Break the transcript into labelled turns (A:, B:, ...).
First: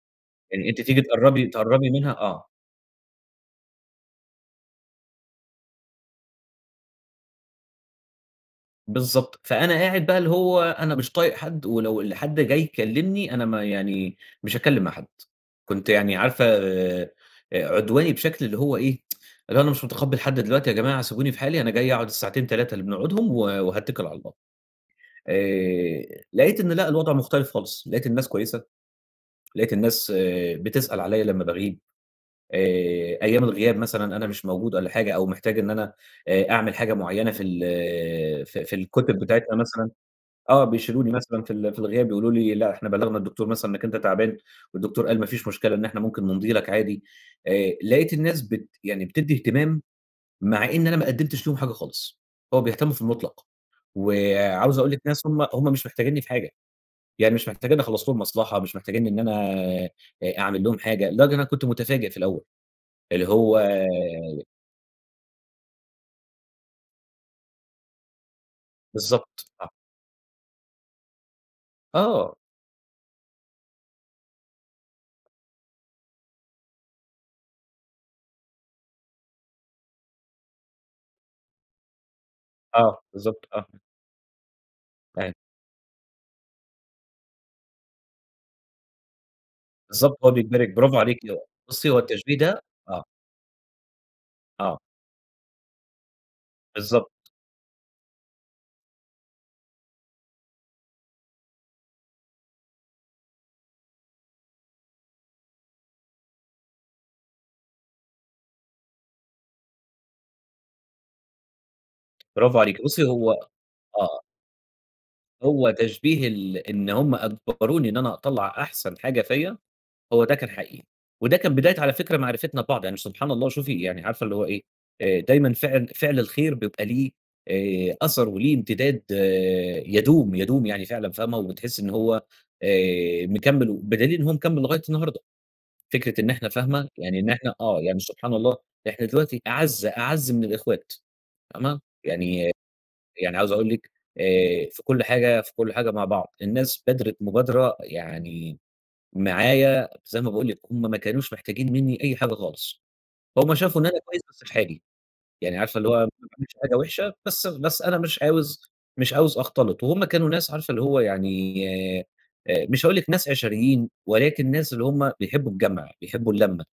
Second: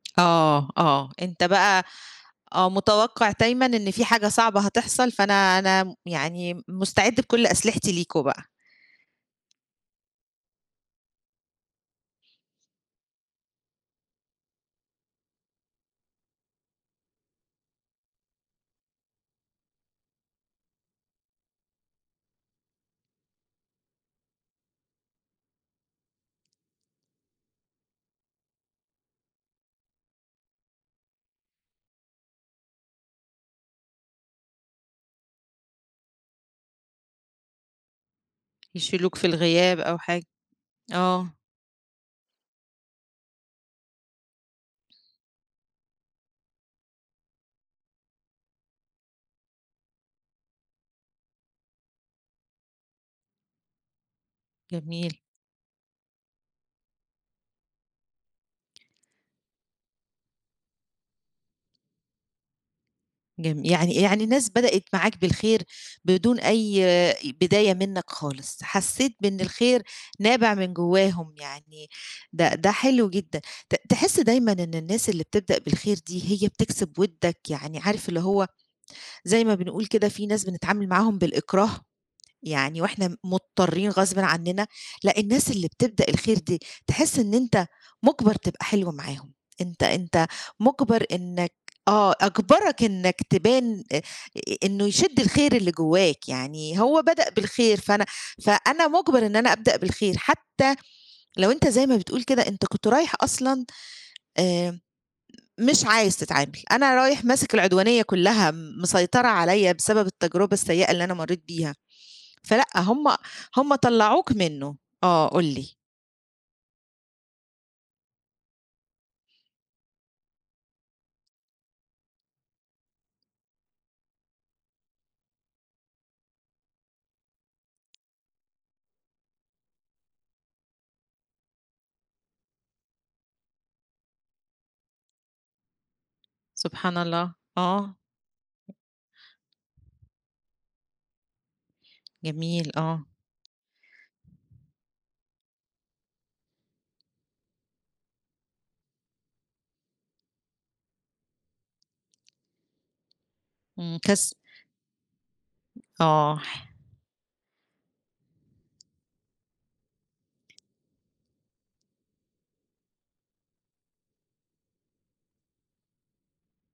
A: يعني
B: آه،
A: أنتِ تيجي
B: آه، أنت
A: تقرّبي،
B: بقى
A: تقرّبي منها آه.
B: آه، متوقِّع دايمًا إن فيه حاجة صعبة هتحصل فأنا، أنا م يعني م مُستعِّد بكُلّ أسلحتي ليكم بقى.
A: بالضبط، فأنا قاعد بقى اللي هو أنا مش طايق حد، ولو ال حد جاي يكلمني أنا ما يعني مش هاتكلم مع حد، كنت يعني عارفة آآ، عدواني بشكل اللي هو إيه يا جماعة أنا مش متقبّل حد دلوقتي يا جماعة، سيبوني في حالي أنا جاي أقعد الساعتين 3 اللي بنقعدهم و وهاتّكل على الله، آآ، لقيت إن لأ الوضع مختلف خالص، لقيت الناس كويسة، لقيت الناس آآ بتسأل عليَّ لمّا باغيب آآ، أيام الغياب مثلًا، أنا مش موجود والَّا حاجة أو محتاج إن أنا آآ، أعمِل حاجة معيّنة في ال في، في ال
B: يشيلوك
A: [unintelligible]
B: في
A: بتاعتها
B: الغياب
A: مثلًا،
B: أو حاجة،
A: آه، بيشيلوني
B: آه.
A: مثلًا في ال في الغياب يقولوا لي لأ إحنا بلّغنا الدكتور مثلًا إنّك أنت تعبان، والدكتور قال ما فيش مشكلة إن إحنا ممكن نمضي لك عادي، آآ، لقيت الناس بت يعني بتدّي اهتمام، مع إن أنا ما قدِّمتش ليهم حاجة خالص، هو بيهتموا في المُطلق، وعاوز أقول لِك
B: جميل.
A: ناس هم، هم مش محتاجينّي في حاجة، يعني مش محتاجينّي أخلّص لهم مصلحة، مش محتاجينّي إن أنا آآ، أعمِل لهم حاجة، لدرجة إن أنا كنت متفاجئ في الأول، اللي هو
B: جم يعني، يعني
A: آآ
B: الناس بدأت معاك بالخير، بدون أي آآ، بداية منّك خالص، حسّيت بإن
A: بالضبط، آه.
B: الخير نابع من جوّاهم يعني
A: آه.
B: ده، ده حلو جدًا، ت تحس دايمًا إن الناس اللي بتبدأ بالخير دي هي بتكسب ودّك، يعني عارف اللي هو زي ما بنقول كده في ناس بنتعامل معاهم بالإكراه، يعني
A: آه
B: وإحنا م
A: بالضبط، آه،
B: مضطّرين غصبٍ عنّنا، لأ
A: أي
B: الناس اللي بتبدأ الخير دي، تحس إن أنت مُجبَر تبقى حلو معاهم أنت،
A: بالضبط
B: أنت
A: هو بيجبرِك برافو
B: مُجبَر
A: عليكِ، [unintelligible]
B: إنّك
A: بُصّي هو
B: آه،
A: التشبيه ده
B: أجبَرَك
A: آه.
B: إنّك تبان أ أ
A: آه.
B: إنه يشِدّ الخير اللي جوّاك، يعني هو بدأ
A: بالضبط.
B: بالخير فأنا، فأنا مُجبَر إن أنا أبدأ بالخير، حتى لو أنت زي ما بتقول كده أنت كنت رايح أصلًا آمم، مش عايز تتعامل، أنا رايح ماسِك العدوانية كلّها م مسيطرة عليَّ بسبب التجربة السيئة اللي أنا مرّيت بيها،
A: برافو
B: فلأ
A: عليكِ، بُصّي
B: هم،
A: هو
B: هم
A: آه.
B: طلّعوك منُّه، آه، قُل
A: هو
B: لي.
A: تشبيه ال إن هُم أجبروني إن أنا أطلّع أحسن حاجة فيَّ، هو ده كان حقيقي، وده كان بداية على فكرة معرفتنا ببعض، يعني ش سبحان الله وشوفي يعني عارفة اللي هو إيه، آآ، دايمًا فِعل فِعل الخير بيبقى ليه آآ، أثَر وليه امتداد آآ يدوم، يدوم يعني فعلًا فاهمة، وبتحسّي إن هو آآ، مكمّل و بدليل إن هو مكمّل لغاية النهارده، فكرة إن إحنا فاهمة،
B: سبحان
A: يعني إن
B: الله!
A: إحنا آه،
B: آه.
A: يعني سبحان الله إحنا دلوقتي أعز، أعز من الإخوات فاهمة، يعني،
B: جميل آه.
A: يعني عاوز أقول لِك آآ، في كُلّ حاجة في كُلّ حاجة مع بعض، الناس بادرت مبادرة يعني معايا زي ما باقول لِك، هم ما كانوش محتاجين منّي أي حاجة خالص، فهُم شافوا إن
B: إمم،
A: أنا كويس
B: كس
A: بس في حالي، يعني عارفة اللي هو ما
B: آه،
A: باعملش
B: ح
A: حاجة وِحشة بس، بس أنا مش عاوز مش عاوز أختلِط، وهم كانوا ناس عارفة اللي هو يعني آآ، مش هاقول لِك ناس عشريين، ولكن ناس اللي هم بيحبوا الجَمْع بيحبوا اللمَّة.